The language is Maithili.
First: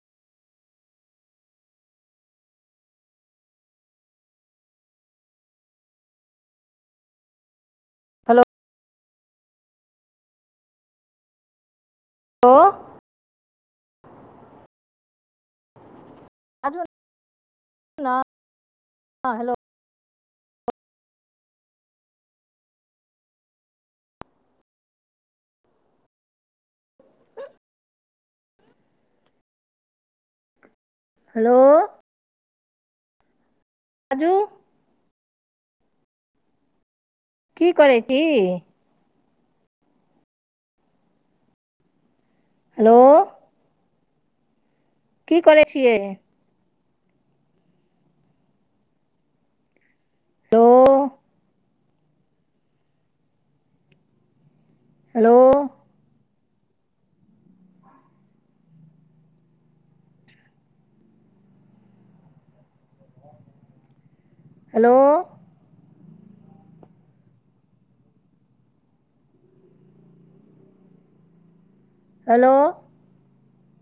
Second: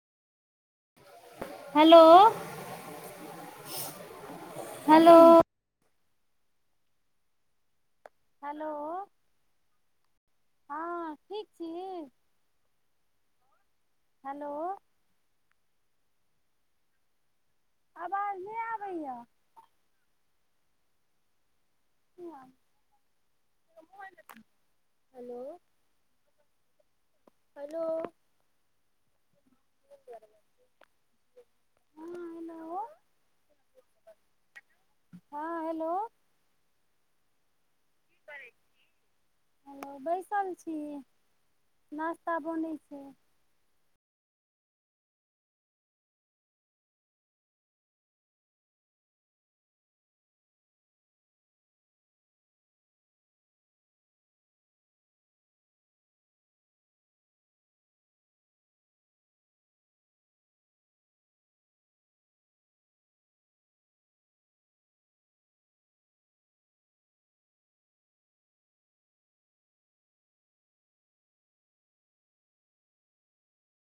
[unintelligible] हलो। हलो हेलो हँ, ठीक छी? ओ हेलो बाजू न आवाज नय आबैयैऽ हेलो [unintelligible] हेलो हेलो हेलो हँ हेलो बाजू। हँ हेलो- की करै छी? हेलो, बैसल छी। नाश्ता बनै हेलो छै। की करै छियै? Hello hello hello hello